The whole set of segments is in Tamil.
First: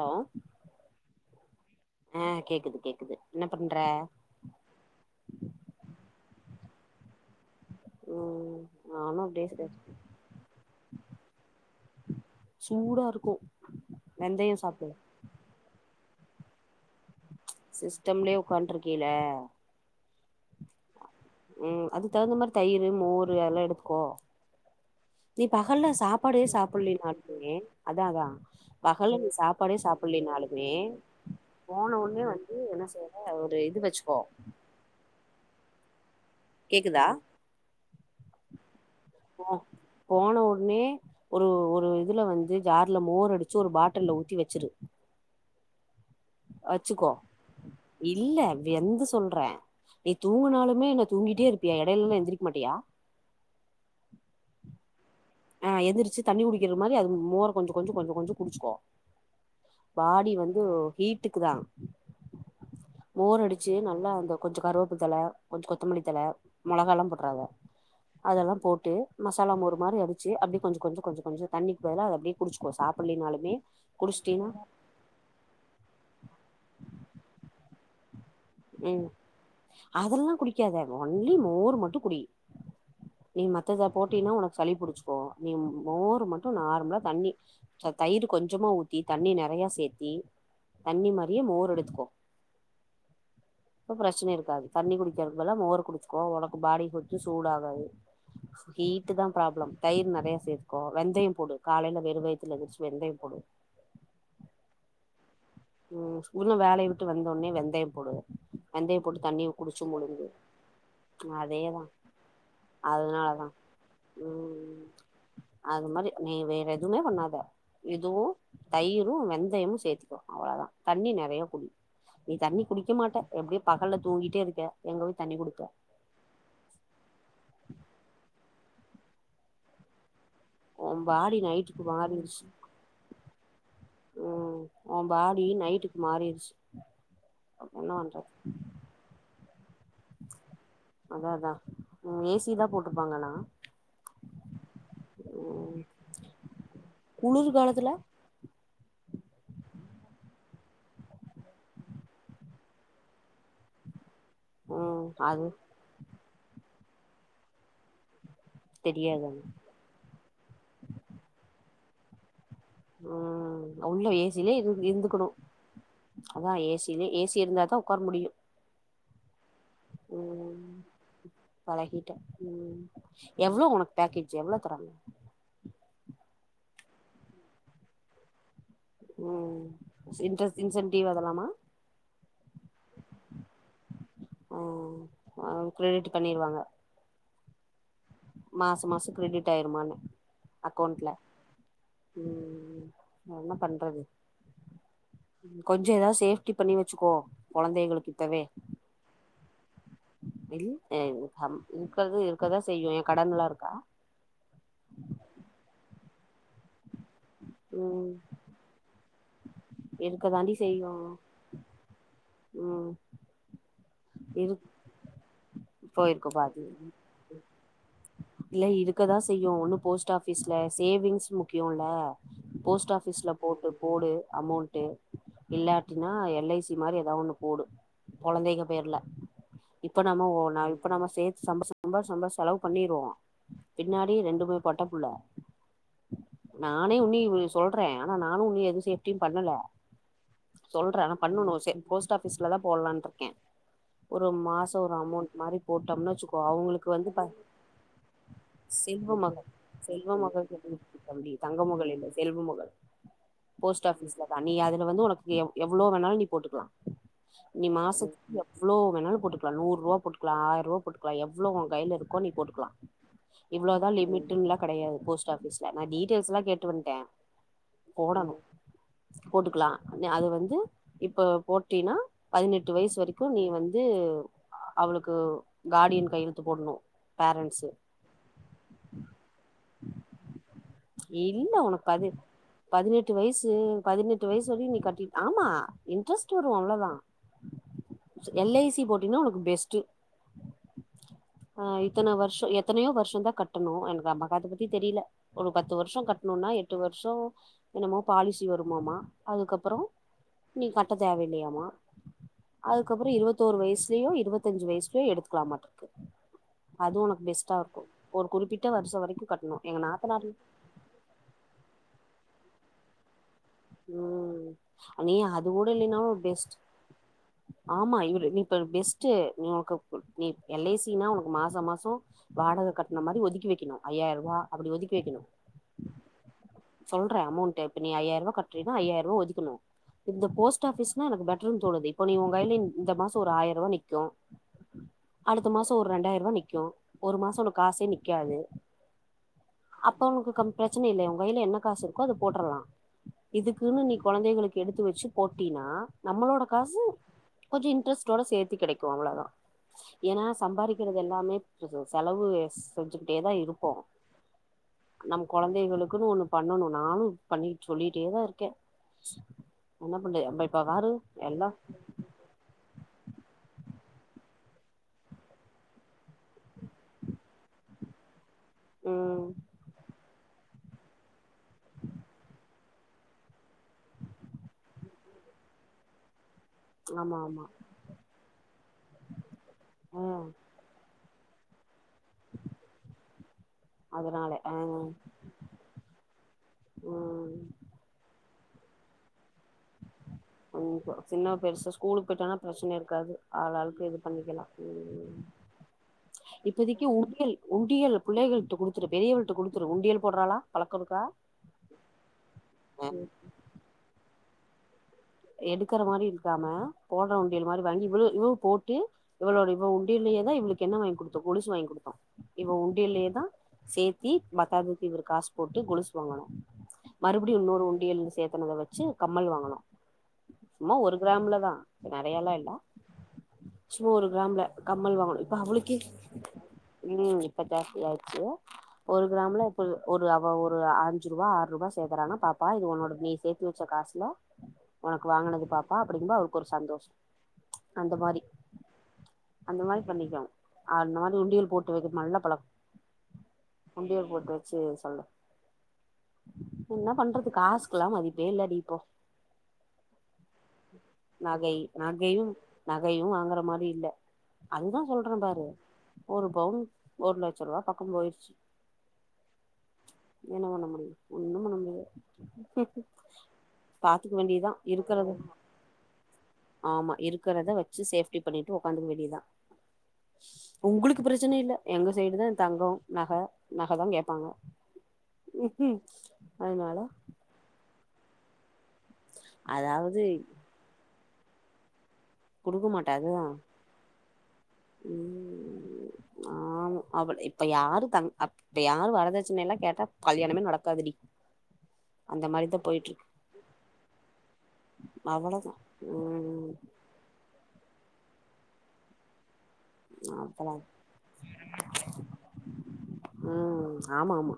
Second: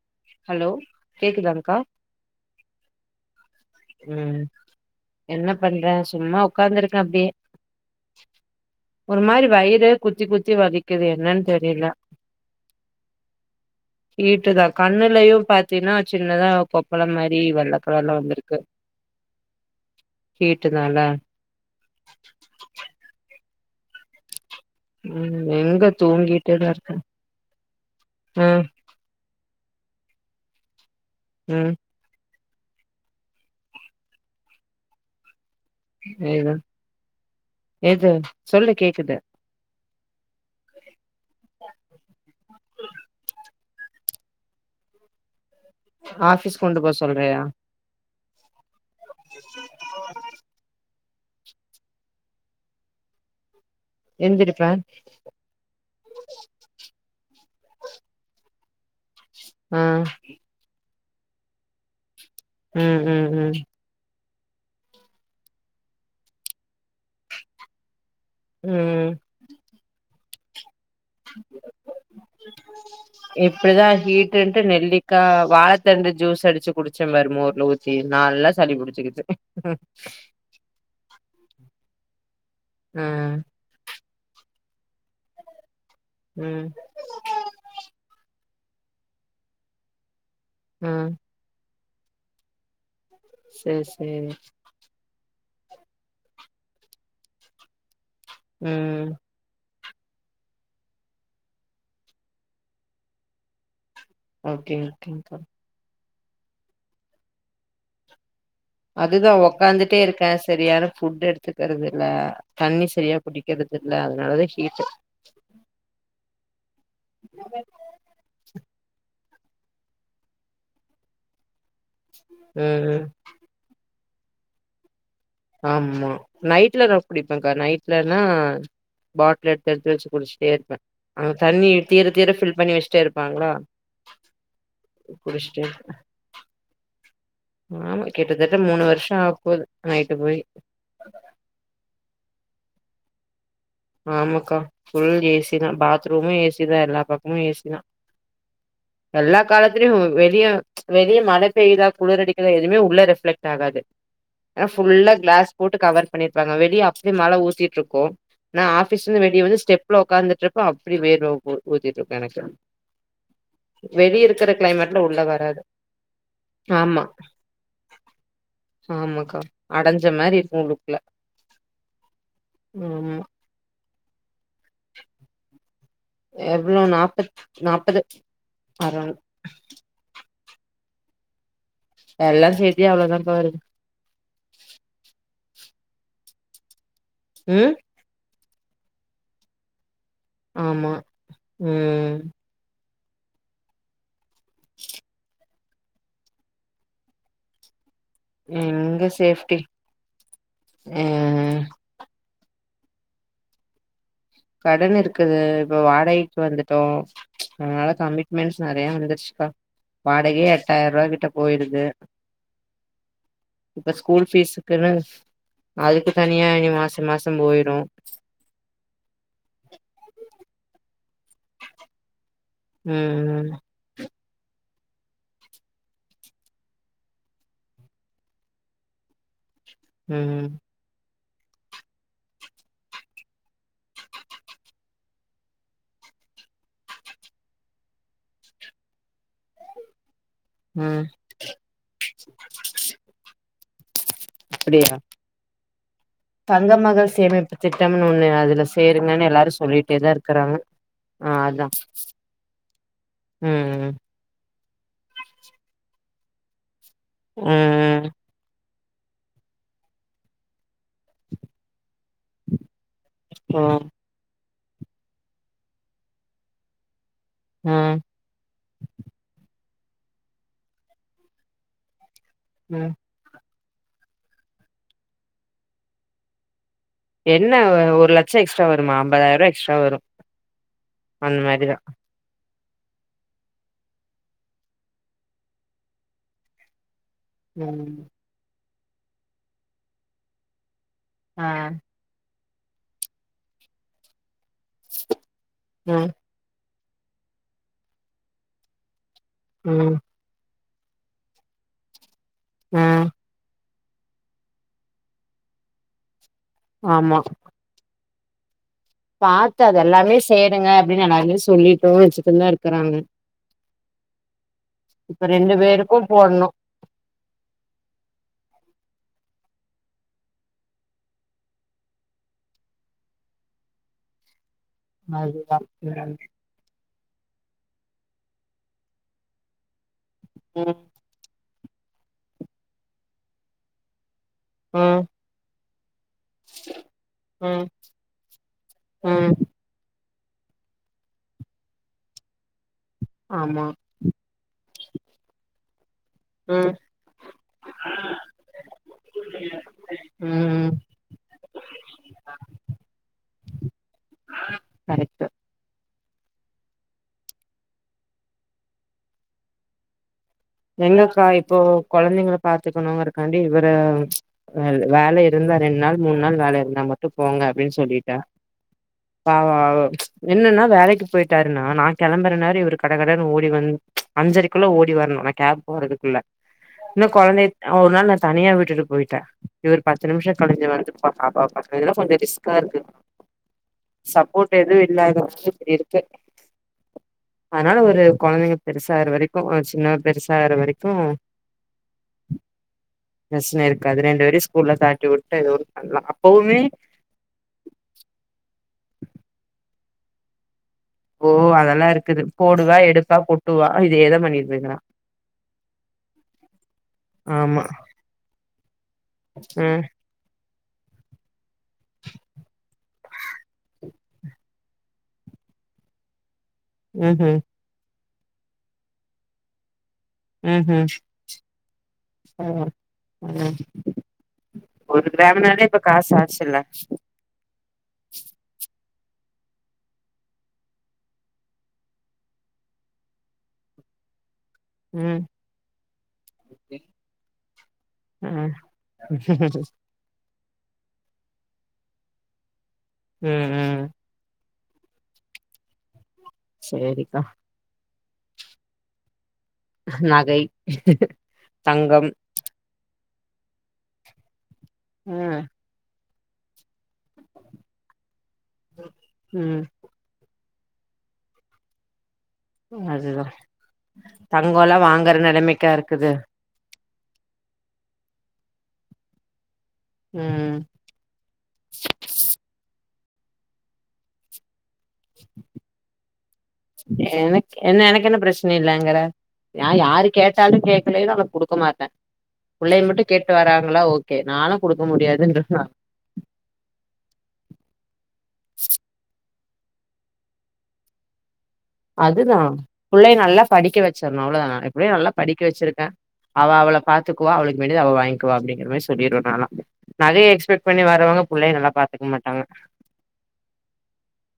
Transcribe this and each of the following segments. ஹலோ ஹலோ கேக்குதாங்க்கா? ஆ கேக்குது கேக்குது என்ன பண்ற ம் என்ன பண்றே சும்மா உக்காந்துருக்கே அப்டியே ம் நானு ஒரு மாரி அப்டியே வயிறு குத்தி குத்தி வலிக்குது என்னன்னு தெரில சூடா இருக்கு வெந்தயோ ஹீட்டுதா சாப்டு கண்ணுலயு பாத்தீன்னா சின்னதா ஒரு கொ ப்பளம் மாரி வெள்ள கலர்ல சிஸ்டம்லயே வந்துருக்கு உக்காண்ட்ருக்கீல ம் அதுக்கு தகுந்த மாரி தயிரு மோ ரு எல்லா எடுத்துக்கோ. ம் நீ எங்க பகல்ல சாப்பாடே தூங்கிட்டேதா இருக்கே சாப்பிடலன்னாலுமே அதா அதா ஆ பகல்ல நீ சாப் ப்பாடே சாப்பிடலன்னாலுமே ம் போனவுட்னே வந் து என்ன செய்யற ஒரு இது வச்சுக்கோ எது? கேக்குதா கேக்குது சொல்லு கேக் போ போன உடனே ஒரு ஒரு இதுல வந்து ஜார்ல மோர் அடிச்சு ஒரு பாட்டல்ல ஊத்தி வச்சிரு ஆஃபீஸ்க்கு கொண்டு போக சொல்றயா? இல்லா எந்த சொல்றே நீ தூங்கனாலுமே எனக் தூங்கிட்டே இருப்பியா எடையலல்லா எந்திரிக்க மாட்டியா எந்திருப்பே ஆ எந்திரிச்சு தண்ணி குடிக்கிற மாதிரி அது மோ மோர் கொஞ்ச கொஞ்ச கொஞ்ச கொஞ்ச குடிச்சுக்கோ ஆ வாடி வந்து வீட்டுக்கு தா ம் ம் போர் ம் அடிச்சு நல்லா வந்த ஓ கொஞ்ச கருவேப்பு தழ கொஞ்ச கொத்தமல்லி தழ மெளகா எல்லா போட்றாத அதெல்லா போட்டு ம் மசாலா மோரு மாரி அடிச் ம் அப்டி கொஞ்ச கொஞ்சம் சாப்புட்லினாலுமே இப்டிதா குடிச்சிட்டினா ஹீட்டுன்ட்டு நெல்லிக்கா வாழத்தண்டு ஜூஸ் அடிச்சு குடிச்சே பாரு மோர்ல ஊத் ஈர் ம் அதெல்லா குடிக்காத ஒன்லி மோரு மட்டு குடி ம் நீ மத்ததா அப் போட்டினா ஓனக்கு சளி புடிச்சுக்கோ நீ ம் ம் மோரு மட்டு ம் நார்மலா தண்ணி ச்ச தயிரு கொஞ்சமா ஊத்தி தண்ணி நெறைய சேத்தி ம் தண்ணி மாரியே மோரு அடிச்சு சேரி இப்ப சேரி பிரச்சன இருக்காது தண்ணி குடிக்கறது இதுவெல்லா மோரு குடிச்சுக்கோ ஓனக்கு பாடி கொத்து சூட ஆகாது ம் ஹீட்டு தா ப்ராப்ளம் தயிர் நெறைய சேத்துகோ வெந்தயம் போடு காலையல வெறு வயித்துல எந்திரிச்சு வெந்தயம் போடு ஓகே ஓகே ம் இன்னு வேலய விட்டு வந்தோவுனே வெந்தய போடுவே வெந்தய போட்டு அதுதா தண்ணிய குடிச்சு ஒக்காந்துட்டே முடிஞ்ச இருக்கே சரியான ஃபுட் அதேதா எடுத்துக்கறது இல்ல தண்ணி சரியா அதனாலதா குடிக்கறது இல்ல அதனாலதா ம் ஹீட்டு அது மாரி நீ வேற எதுமே பண்ணாத இதுவு தயிரு வெந் வெந்தயம் சேத்துக்கோ அவ்ளோ தா தண்ணி நெறைய குடி நீ தண்ணி குடி வைக்க ம் மாட்ட எப்டி பகல்ல தூங்கிட்டே இருக்க எங்க தண்ணி குடிப்ப ஆமா நைட்ல தா குடிப்பேக்கா நைட்லனா பாட்டில் எடுத்து எடுத்து வெச்சு குடிச்சு ஒ பாடி நைட்டுக்கு மாறிடுச்சு ஃபில் பண்ணி வச்சுட்டே இருப்பாங்களா ஒ பாடி குடிச்சுட்டே நைட்டுக்கு மாறிடுச்சு என்ன ஆமா பண்றது கிட்டத்தட்ட மூனு வருஷோ ஆகப்போது போது நைட்டு போய் சீதா போட்ருப்பாங்கண்ணா ஆமாக்கா ஃபுல் ஏசி தா ம் பாத்ரூமு ஏசி தா எல்லா பக்கமு குளிர் ஏசி தா காலத்துல எல்லா காலத்லேயு வெளிய வெளிய மழ பேய்யுதா குளிரடிக்குதா எதுவுமே உள்ள ரிஃப்ளெக்ட் ஆகாது ம் ஃபுல்ல அது கிளாஸ் போட்டு கவர் பண்ணிருப்பாங்க வெளிய அப்டியே மழ ஊத்திட்ருக்கு நா ஆபீஸ்ல இருந்து தெரியாது வெளிய வந்து ஸ்டெப்ல உக்காந்துட்டு இருப்பே அப்டி வேறுவ போ பஊஜட்டுக்க கணக்கு [unintelligible] உம் உள்ள ஏசிலேயே இரு கிளைமேட்ல உள்ள இருந்துக்கணு வராது அதா ஆமா ஏசியிலயே ஏசி இருந்தாதா ஒக்கார முடியு ஆமாக்கா அடஞ்ச மாரி இருக்கு ம் உள்ளுக்குல பழகிட்டே ம் ஆமா எவ்ளோ உனக்கு பேக்கேஜ் எவ்ளோ தராங்க எவ்ளோ நாப்பத் நாப்பது அரௌண்ட் உம் இன்ரஸ் இன்சென்டிவ் அதலாமா எல்லா சேத்தி அவ்ளோதாப்பா வருது ம் ஆ கிரெடிட் பண்ணிருவாங்க உம் [unintelligible] மாச மாச கிரெடிட் ஆயிருமானே ஆமா அக்கௌண்ட்ல ம் உம் என்ன பண்றது [inaudible] கொஞ்சோ ஏதாவது சேஃப்டி பண்ணி வச்சுக்கோ கொழந்தைகளுக்கு ம் எங்க சேப்டி இல்ல இக்க [unintelligible] இருக்கதா செய்யு ஏ கடன்ல்லா இருக்கா கடன் இருக்குது இப்ப வாடகைக்கு வந்துட்டோம் அதனால ம் கமிட்மெண்ட்ஸ் நறையா வந்துருச்சுக்கா வாடகையே இருக்கதாண்டி செய்யு எட்டாயிரூபா கிட்ட போயிடுது ம் இப்ப ஸ்கூல் இரு ஃபீஸ்க்குன்னு அதுக்கு போயிருக்கு தனியா பாதி இனி மாசம் மாசம் போயிடும் இல்ல இருக்கதான் செய்யும் ஒன்னும் போஸ்ட் ஆபிஸ்ல சேவிங்ஸ் முக்கியம் இல்ல போஸ்ட் ஆபிஸ்ல ம் போட்டு போடு அமௌண்ட்டு இல்லாட்டினா எல் ஐ சி மாரி ஏதோ ஒண்ணு போடு கொழந்தைக பேர்ல இப்ப நம்ம ஓ ம் ந இப்ப நம்ம சே சம்ப சம்ப சம்ப செலவு பண்ணிருவோம் பின்னாடி ரெண்டுமே பொட்ட புள்ள நானே உன்னி இவு னை சொல்றேன் ஆனா நானும் உன்னு எது சேப்டியும் பண்ணல சொல்றேன் ம் ஆனா பண்ணணும் ச போஸ்ட் ஆஃபிஸ்லதான் போலான்னு இருக்கேன் ஒரு மாசம் ஒரு அப்டியா அமௌண்ட் மாரி போட்டோம்னு வச்சிக்கோ தங்க அவங்களுக்கு வந்து மகள் பா சேமிப்பு திட்டம்னு ஒண்ணு அதுல செல்வ சேருங்கன்னு மகள் எல்லாரு சொல்லிட்டேதா செல்வ மகள் இருக்கறாங்க ஆ [inaudible] தங்க அதா மகள் இல்ல செல்வ மகள் போஸ்ட் ம் ஆபீஸ்லதா நீ அதுல வந்து ஒனக்கு எவ் எவ்வளோ வேணாலும் நீ போட்டுக்கலாம் ம் நீ ம் மாசத்துக்கு எவ்ளோ எவ்ளோ வேணாலும் போட்டுக்கலா நூறுபா போட்டுக்கலாம் ஆயிரூபா போட்டுக்கலாம் எவ்ளோ ஓ கையில இருக்கோ நீ போட்டுக்கலாம் ஓ இவ்ளோதா லிமிட்னுலா கெடையாது போஸ்ட் ஆபீஸ்ல நான் டீயெய்ல்ஸ்லாம் கேட்டு வன்ட்டன் ம் போடணும் போட்டுக்கலாம் னு அது வந்து இப்ப போட்டினா பதினெட்டு ம் வயசு வரைக்கும் நீ வந் து அவளுக்கு காடியன் கையெழுத்து போடணும் என்ன பேரண்ட்ஸ்ஸு ஒரு லட்சம் எக்ஸ்ட்ரா வருமா ஐம்பதாயிரூபா எக்ஸ்ட்ரா வரும் அந்த இல்ல மாரிதான் உனக்கு பதி பதினெட்டு வயசு பதினெட்டு வயசு வரையும் நீ கட்டி ஆமா இன்ட்ரெஸ்ட்டு வரும் அவ்ளோதா ம் எல் ஐ சி போட்டின்னா ஒனக்கு பெஸ்ட்டு ஆ இத்தன வருஷம் எத் எத்தனையோ வருஷம் தான் கட்டணும் எனக்கு அம்மக அத பத்தி தெரியல ஒரு பத்து வருஷோ ம் கட்ணோனா எட்டு வருஷோ என்னமோ பாலிசி வருமாமா அதுக்கப்றோ ம் நீ கட்ட தேவயில்லயாமா ஆ அதுக்கப்றோ இருபத்தோரு வயசு இதயு இருபத்தஞ்சு வயசுக்கு எடுத்துக்கலாமாட்ருக்கு அதுவு ஆமா உனக்கு பெஸ்ட்டா ஒரு குறிப்பிட்ட வருஷோ வரைக்கு கட்டணு பாத்து எங்க அது எல்லாமே நாத்தனார் சேருங்க அப்டின்னு நாலு பேரு சொல்லிட்டோ வச்சுட்டுந்தா இரு இருக்குறாங்க உம் அண்ணீ அது ரெண்டு கூட பேருக்கு இல்லன்னாலு போடணு பெஸ்ட் ஆமா இவரு நீ இப்ப பெஸ்ட்ட் நீ உனக்கப் நீ எல் ஐ சி னா உனக்கு மாசோ மாசோ வாடக கட்ன மாரி ஒதுக்கி வெக்கணு ஐயாயிர ரூபா அ [unintelligible] சொல்றே அமொண்ட் இப்ப நீ ஐயாயிர ரூபா கட்டுறீனா ஐயாயிர ரூபா ஒதுக்கணு இந்த போஸ்ட் ம் ஆஃபிஸ் னா எனக்கு பெ தோணுது இப்ப நீ உங்கையில இந்த மாசோ ஒரு ஆயிர ரூபா நிக்கு ம் ம் அடுத்த மாசோ ஒரு ரெண்டாயிர ரூபாய் நிக்கு ஒரு மாசோ உனக்கு ம் காசே நிக்காது ம் அப் துக்கு கம் பிரச்சன இல்லயா கைல என்ன காசு இருக்கோ அத போட்ரலா ஆமா இதுக்குன்னு நீ கொழந்தைகளுக்கு எடுத்து வச்சு போட்டினா நம்மளோட ம் காசு கொஞ்ச இன்ட்ரோஸ்டோடா சேத்து கெடைக்கு அவ்ளதா ஏன்னா ம் சம்பாதிக்கிறது எல்லாமே செலவு செஞ்சுக்கிட்டேதா இருக்கு கரெக்ட்டு நம் கொழந்தைகளுக்கு நம்மக்குனு ஒன்னு பண்ணணு நானு பண்ணி சொல்லிட்டே தா இருக்கே பண்றது நம்ம இப்ப பாரு எங்கக்கா எல்லா இப்போ கொழந்தைங்ள பாத்துக்கணுங்ருக்காண்டி இவரு வே வேல இருந்தா ரெண்டு நாள் மூனு நாள் வேல இருந்தா மட்டு போங்க அப்டின்னு சொல்லிட்டா ம் ஆவ அவ என்னன்னா வேலைக்கு போயிட்டாருன்னா நா கெளம்பற நேரோ இவரு கடகடனு ஓடி வந் அஞ்சரைக்குள்ள ஓடி வரணு கேப் போறதுக்குள்ள இன்னு ஆமா ஆமா கொழந்தய ஒரு நாள் நா தனியா விட்டுட்டு போயிட்டே இவர் ஆ பத்து நிமிஷ கழிச்சு வந்து பாத் ஆப்பாப்ப அதனால கொஞ்சோ ரிஸ்கா இருக்கு அதனால சப்போர்ட் ஆ எதுவு இல்லாத சரி இருக்கு ம் அதனால ஒரு கொழந்தைங்க பெருசாக வரைக்கு ஒரு சின்ன பெருசாகுற வரைக்கு சின்ன பெருசு ஸ்கூலுக்கு போயிட்டானா பிரச்சன இருக்காது ஆள பிரச்சன ஆளுக்கு இது இருக்காது ரெண்டு பண்ணிக்கலா பேரையு ஸ்கூல்ல தாட்டி விட்டு ஏதோ ஒன்னு பண்லா அப்பவுமே இப்போதைக்கு உண்டியல் உண்டியல் பிள்ளைகள்ட குடுத்து த்துரு பெரியவல்ட குடுத்துரு உண்டியல் போடறாளா ஓ அதெல்லா இருக்குது போடுவா எடுப்பா கொட்டுவா இதேத பண்ணிட் ரிகரா எடுக்கற மாரி இருக்காம போடற உண்டியல் மாரி ஆமா வாங்கி இவ்ளோ இவ்வ போட் கே இவளோட இவ ம் உண்டலியேதா இவளுக் என்ன வாங்கி குடுத்த கொலுசு வாங் கொடுத்தோ இவ உண்டியிலயே தா சே த்தி பத்தாக்கு இவரு காசு போட்டு கொலுசு வாங்கணு ம் மறுபடியு இன்னூரு உண்டியல் சேத் த்துனல வச்சி கம்மல் வாங்கனு ம் சும்மா ம் ஒரு கிராம்ல தா இ நெறையல்லா இல்ல ம் ம் சும்மா ஒரு கிராம்ல கம்மல் ஒரு வாங்கணு இப்ப கிராம்னாலே அவலுக்கே காசு ஆச்சுல்ல ம் இப்ப ஜாஸ்தியாச்சி ஒரு கிராம்ல இப்ப ஒரு அவ ஒரு அஞ்சு ரூவா ஆறு ரூவா சேர்க்கறானா பாப்பா இது உனோட நீ சேர்த்து வச்ச காசுல உனக்கு ம் வாங்கனது பாப்பா அப்பிடிபோ அவருக்கு ஒரு சந்தோஷோ அந்த மாரி ம் அந்த மாரி பண்ணிக்காங் ஆனாலு உண்டியல் போட்டு வைக்குது நல்ல பழக் ம் ம் சே சொல்லு என்னா சேரிக்கா பண்றது காசுக்கெல்லா மதிப் வேல்லடிப்போ நகை தங்கம் வர மாரி இல்ல அதுதா சொல்றே ம் பாரு ஒரு பவுன் ஒரு லட்சம் ரூவா பக்கம் போயிருச் ம் என்ன பண்ண முடியு ஒன்னும் பண்ண முடியாது அதுதா பாத்துக்க வேண்டியதா தங்கோல்லா இருக்கறத வாங்குற நெலைமைக்கா இருக்குது ஆமா இருக்கிறத வச்சி சே சேஃப்டி பண்ணிட்டு உக்காந்துக்க வேண்டியதா ம் உங்களுக்கு பிரச்சன இல்லை எங்க சைடு தான் தங்கம் நகை நகை தான் கேப்பாங்க அதுனால எனக்கு என்ன எனக்கு என்ன பிரச் சின இல்லங்கிற நா யாரு கேட்டாலும் கேக் அந்த மேரிலா அவனுக்கு குடுக்க மாட்டேன் குடுக்க மாட்டா அதுதா ஓகே நானு குடுக்க முடியாதுன்ற ம் ஆமா அவள் இப்ப யாரு தங் அப் இப்ப யாரு வரதச்சன எல்லா கேட்டா கல்யாணமே நடக்காதுடி அந்த அதுதான் மாரிதா போயிட்ருக்கு புள்ளைய நல்லா படிக்க வச்சிரணும் அவ்ளோதான் ந எப்படியும் நல்லா படிக்க அவ்வளதா வச்சிருக்கேன் ம் அவள் அவள பாத்துப் க்குவா அவளுக்கு வேண்டியது அவ வாங்கிவ அப்டிங்கிற மாரி சொல்லிறனு நாலாம் நகைய அப்பலா எக்ஸ்பெக்ட் பண்ணி வரவங்க புள்ளைய நல்லா பாத்துக்க மாட்டாங்க ம் ஆமா ஆமா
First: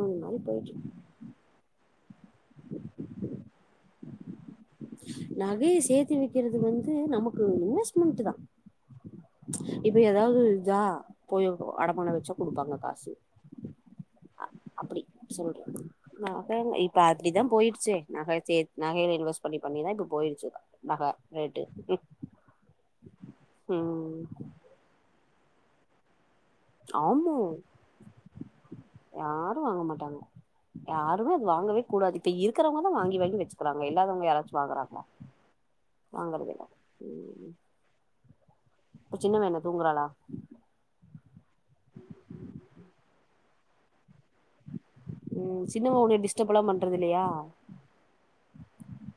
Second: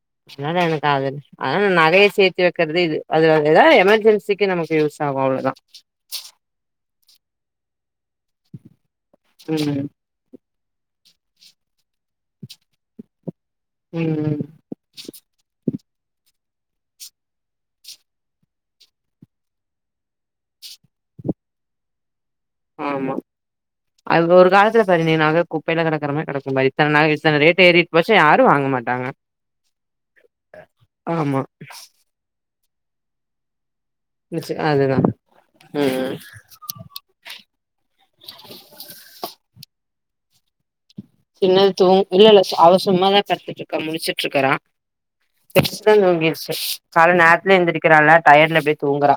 அது மாரி சின்னதான போயிட்ருக்கு காதல் அதனால நகைய ஏத்தி வக்கிறது இது அது அதுதான் எமர்ஜென்சிக் நகைய சேத்து வைக்கிறது வந்து நமக் ம் இன்வெஸ் மென்ட்டு தான் ம் இப்ப எதாவது ஜா போயோ அடமானம் வச்சோ குடுப்பாங்க காசு ம் அப்டி சொல்றேன் நகங்க இப்ப அப்டிதான் போயிருச்சு நகை சே நகையில இன்வெஸ்ட் பண்ணி பண்ணிதான் இப்ப போயிருச்சு நகை ரேட்டு ஆமா ம் அது ஒரு காலத்துல பதினீனாக குப்பைல கடக்கறமாரி கடக் ஆமா வாங்க மாட்டாங்க யாரும் வாங்க மாட்டாங்க யாருமே ஆமா அது வாங்கவே கூடாது இப்ப இருக்கிறவங்க தான் வாங்கி வாங்கி வச்சி கிறாங்க இல்லாதவங்க யாராச்சும் அதுதா வாங்கறாங்கள ம் வாங்கறதுல்ல ம் இப்ப சின்னவ என்னா தூங்கறாளா சின்னது தூங் இல்ல இல்ல அவ சும்மாதா படுத்துட்டு இருக்கா முளிச்சிட்டு இருக்கறா உம் சின்ன மொவ உன்னிய டிஸ்டர்பலாம் பண்றது கால இல்லையா நேரத்துல எந்திரிக்கிறால டயர்ட்ல அப்டியே தூங்குறா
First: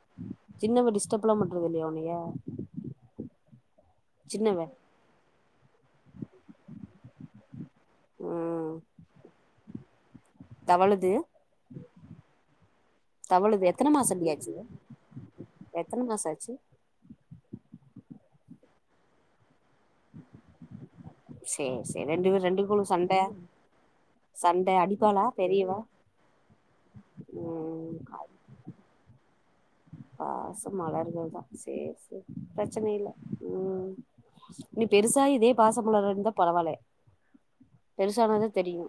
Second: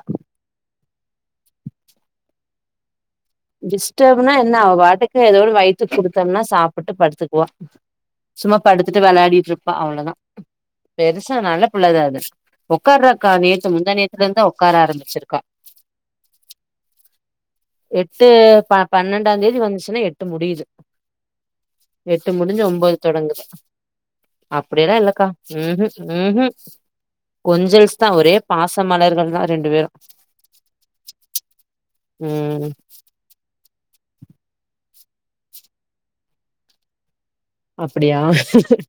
சின்னவ டிஸ்டர்ப்லாம் பண்றது இல்லையா உன்னைய டிஸ்டப்னா என்ன சின்னவ அவ பாட்டுக்கு எதோ ஒன்னு வயித்துக் குடுத்தோம்னா சாப் போட்டு படுத்துக்குவ சும்மா ம் படுத்துட்டு விளையாடிட்டு இருப்பா அவ்வளதா தவழுது பெருசா நல்ல பிள்ளதா அது உட்காரறாக்கா தவழுது நேத்து எத்தன முந்தா நேத்துல மாசண்டி இருந்தா ஆச்சு உக்கார ஆரம்பிச்சிருக்கா எத்தன மாச ஆச்சு எட் ட்டு பன்னெண்டா தேதி வந்து ச்சினா எட்டு முடியுது சேரி சேரி எட்டு ரெண்டு பேர் முடிஞ்சு ரெண்டுக்குள்ள ஒன்பது சண்ட தொடங்குது சண்ட அப்படியெல்லா அடிப்பாளா இல்லக்கா பெரியவ உஹு உஹு ம் கொஞ்சல்ஸ் தா ஒரே பாச மலர்கள் [unintelligible] தா ரெண்டு பேரு பாச மலர்கள் தா சேரி சேரி ம் பிரச்சன இல்ல உ நீ பெருசாயி இதே பாச மலறன்னுந்தா பரவாயில்ல அப்டியா பெருசானதா தெரியு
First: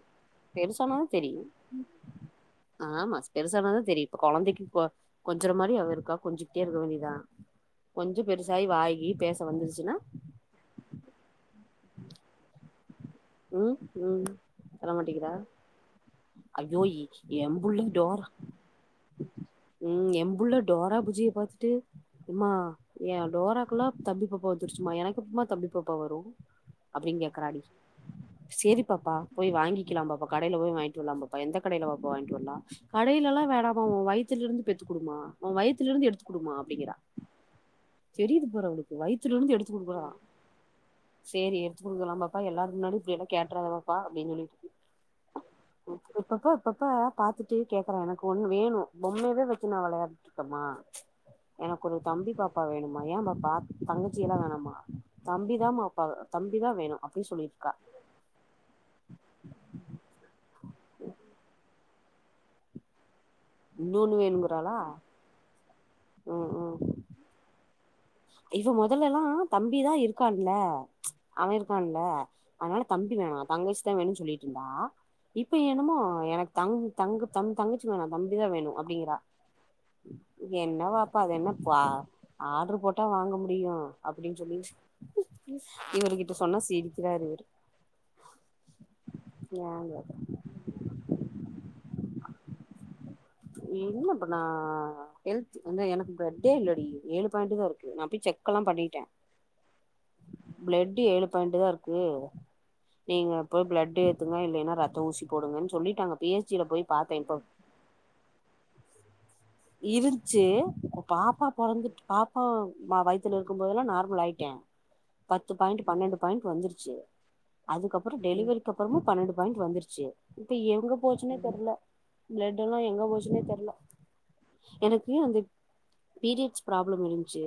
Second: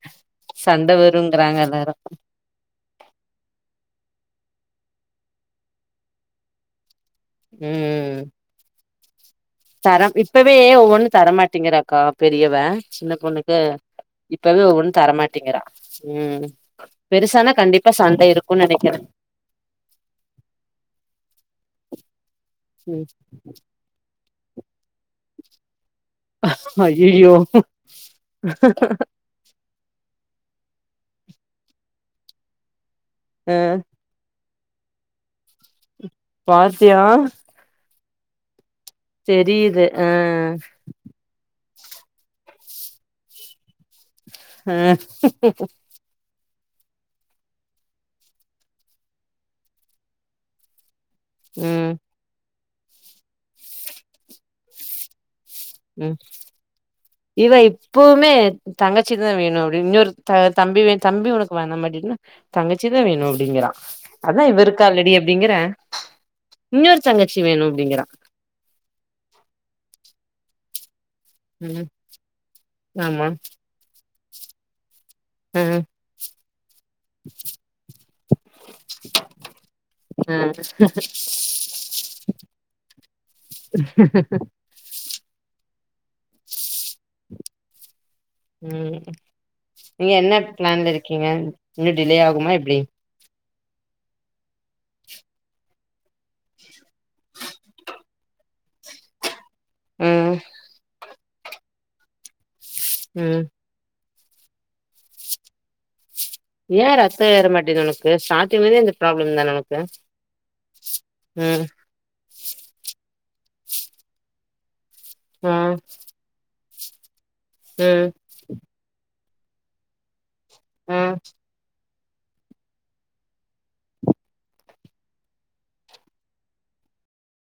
சண்ட பெருசானதா தெரியு வருங்கிறாங்க எல்லாரு ஆமா பெருசானதா தெரியு கொழந்தைக்கு கொஞ்சர மாரி அவ இருக்கா கொஞ்சிக்ட்டே இருக்க வேண்டியதா கொஞ்ச பெருசாயி வாய்கீய் தர இப்பவே ஒன்னு தரமாட்டேங்கிறாக்கா பெரியவ சின்ன பொண்ணுக்கு ம் ம் இப்பவே சொல்ல ஒவ்வொண்ணு மாட்டேங்கிறா தரமாட்டிங்கிறா ஐயோ எ எம்புள்ள சண்ட டோரா இருக்குன் நெனைக்கிறே உ எம்புள்ள டோரா புஜ்ஜிய பாத்துட்டு எம்மா ம் எ டோராக்குலா தம்பிபாப்பா வந்துருச்சுமா எனக்கு எப்பமா தம்பி பாப் பா வரு அப்படினு ஐயையோ கேக்கறாடி சேரி பாப்பா போய் வாங்கிக்கலா பாப்பா கடைல போய் வாங் போலா பாப்பா எந்த கடையில பாப்பா வாங்கிட்டு வர்லா கடையிலலா ஆ வேனாஉ வயித்திலருந்து பெத்து குடுமா உ வயத்துல இருந்து எடுத்து குடுமா அப்டிங்கிறா பாத்தியா தெரியது பாரு அவளுக் தெரியுது ஆ புடுங்கலா பாப்பா எல்லாரு முன்னாடியு இப்டியல்லா கேட்டுறாத பாப்பா அப்டின்னு சொல்லிட்டு ஆ இப்பப்ப இப்பப்ப பாத்துட்டு கேக்குறா எனக்கு ஒண்ணு வேணு பொம்மயவே வச்சு நா விளையாடிட்டு இருக்கேமா ச் எனக் ம் ஒரு தம்பி பாப் ப்பா வேணுமா ஏ பாப்பா தங்கச்சியெல்லா வேணாமா தம்பிதா பாப்பா ம் தம்பிதா வேணு அப்டி இவ சொல்லிருக்கா இப்பவுமே தங்கச்சிதா வேணு அப்டி இன்னொரு த தம்பி வே தம்பி உனக்கு வேணாமாடின்ன தங்கச்சி தா வேணு அப்டிங்கறா இன்னொன்னு அதா இவ வேணுங்கிறாளா இருக்காலடி அப்டிங்கரன் ம் ம் இன்னொரு தங்கச்சி வேணு அப்டிங்கிறா இவ முதல்ல எல்லா தம்பிதா இருக்கான்ல அவ ம் இருக்கான்ல அதனால தம்பி ஆமா வேணா தங்கச்சி தா வேணும்னு சொல்லிட்டு இருந்தா இப்ப ஆ என்னுமோ எனக்கு த த தங்கச்சி வேணா தம்பி தா வேணு அப்டிங்கறா ஆ என்ன பாப்பா அது என்ன ஆட்ரு போட் வாங்க முடியு அப்டின்னு சொல்லி இவங்ககிட்ட சொன்ன சிரி ம் ஏங்க நீங்க என்ன பிளான்ல இருக்கீங்க இன்னு டிலே ஆகுமா எப்டி என்ன இப்பனா ஹெல்த் வ எனக்கு பிளட்டே இல்லடி ஏழு பாயிண்ட்டு தா இருக்கு செக் எல்லா பண்ணிட்டே ம் பிளட்டு ஏழு பாயிண்ட்டுதா இருக்கு நீங்க ம் போய் பிளட் ஏத் ஏதுங்க இல்லலைன்னா ரத்த ஊசி போடுங்கனு சொல்லிட்டாங்க பி ஹெச் டி ல ஏ போய் பாத்தே ரத்தம் இப்ப ஏற மாட்டேது உனக்கு ஸ்டார்டிங்ல இந்த ப்ராப்ளம் தான உனக்கு இருந்துச்சு ம் மா வய்த்துல இருக்கும்போதெல்லா நார்மல் ஆயிட்டே பத்து ஆ பாயிண்ட் பன்னெண்டு பாயிண்ட் வந்துருச் ச்சு ம் அதுக்கப்புறோ டெலிவரிக்கு அப்புறமு பன்னெண்டு பாயின்ட்டு வந்துருச்சு இப்ப எங்க ஆ போச்சுன்னே தெர்ல பிளட் எல்லா எங்க போச்சுன்னே தெர்ல எனக்கு அந்த பீரியட்ஸ் ப்ராப்ளம் இருந்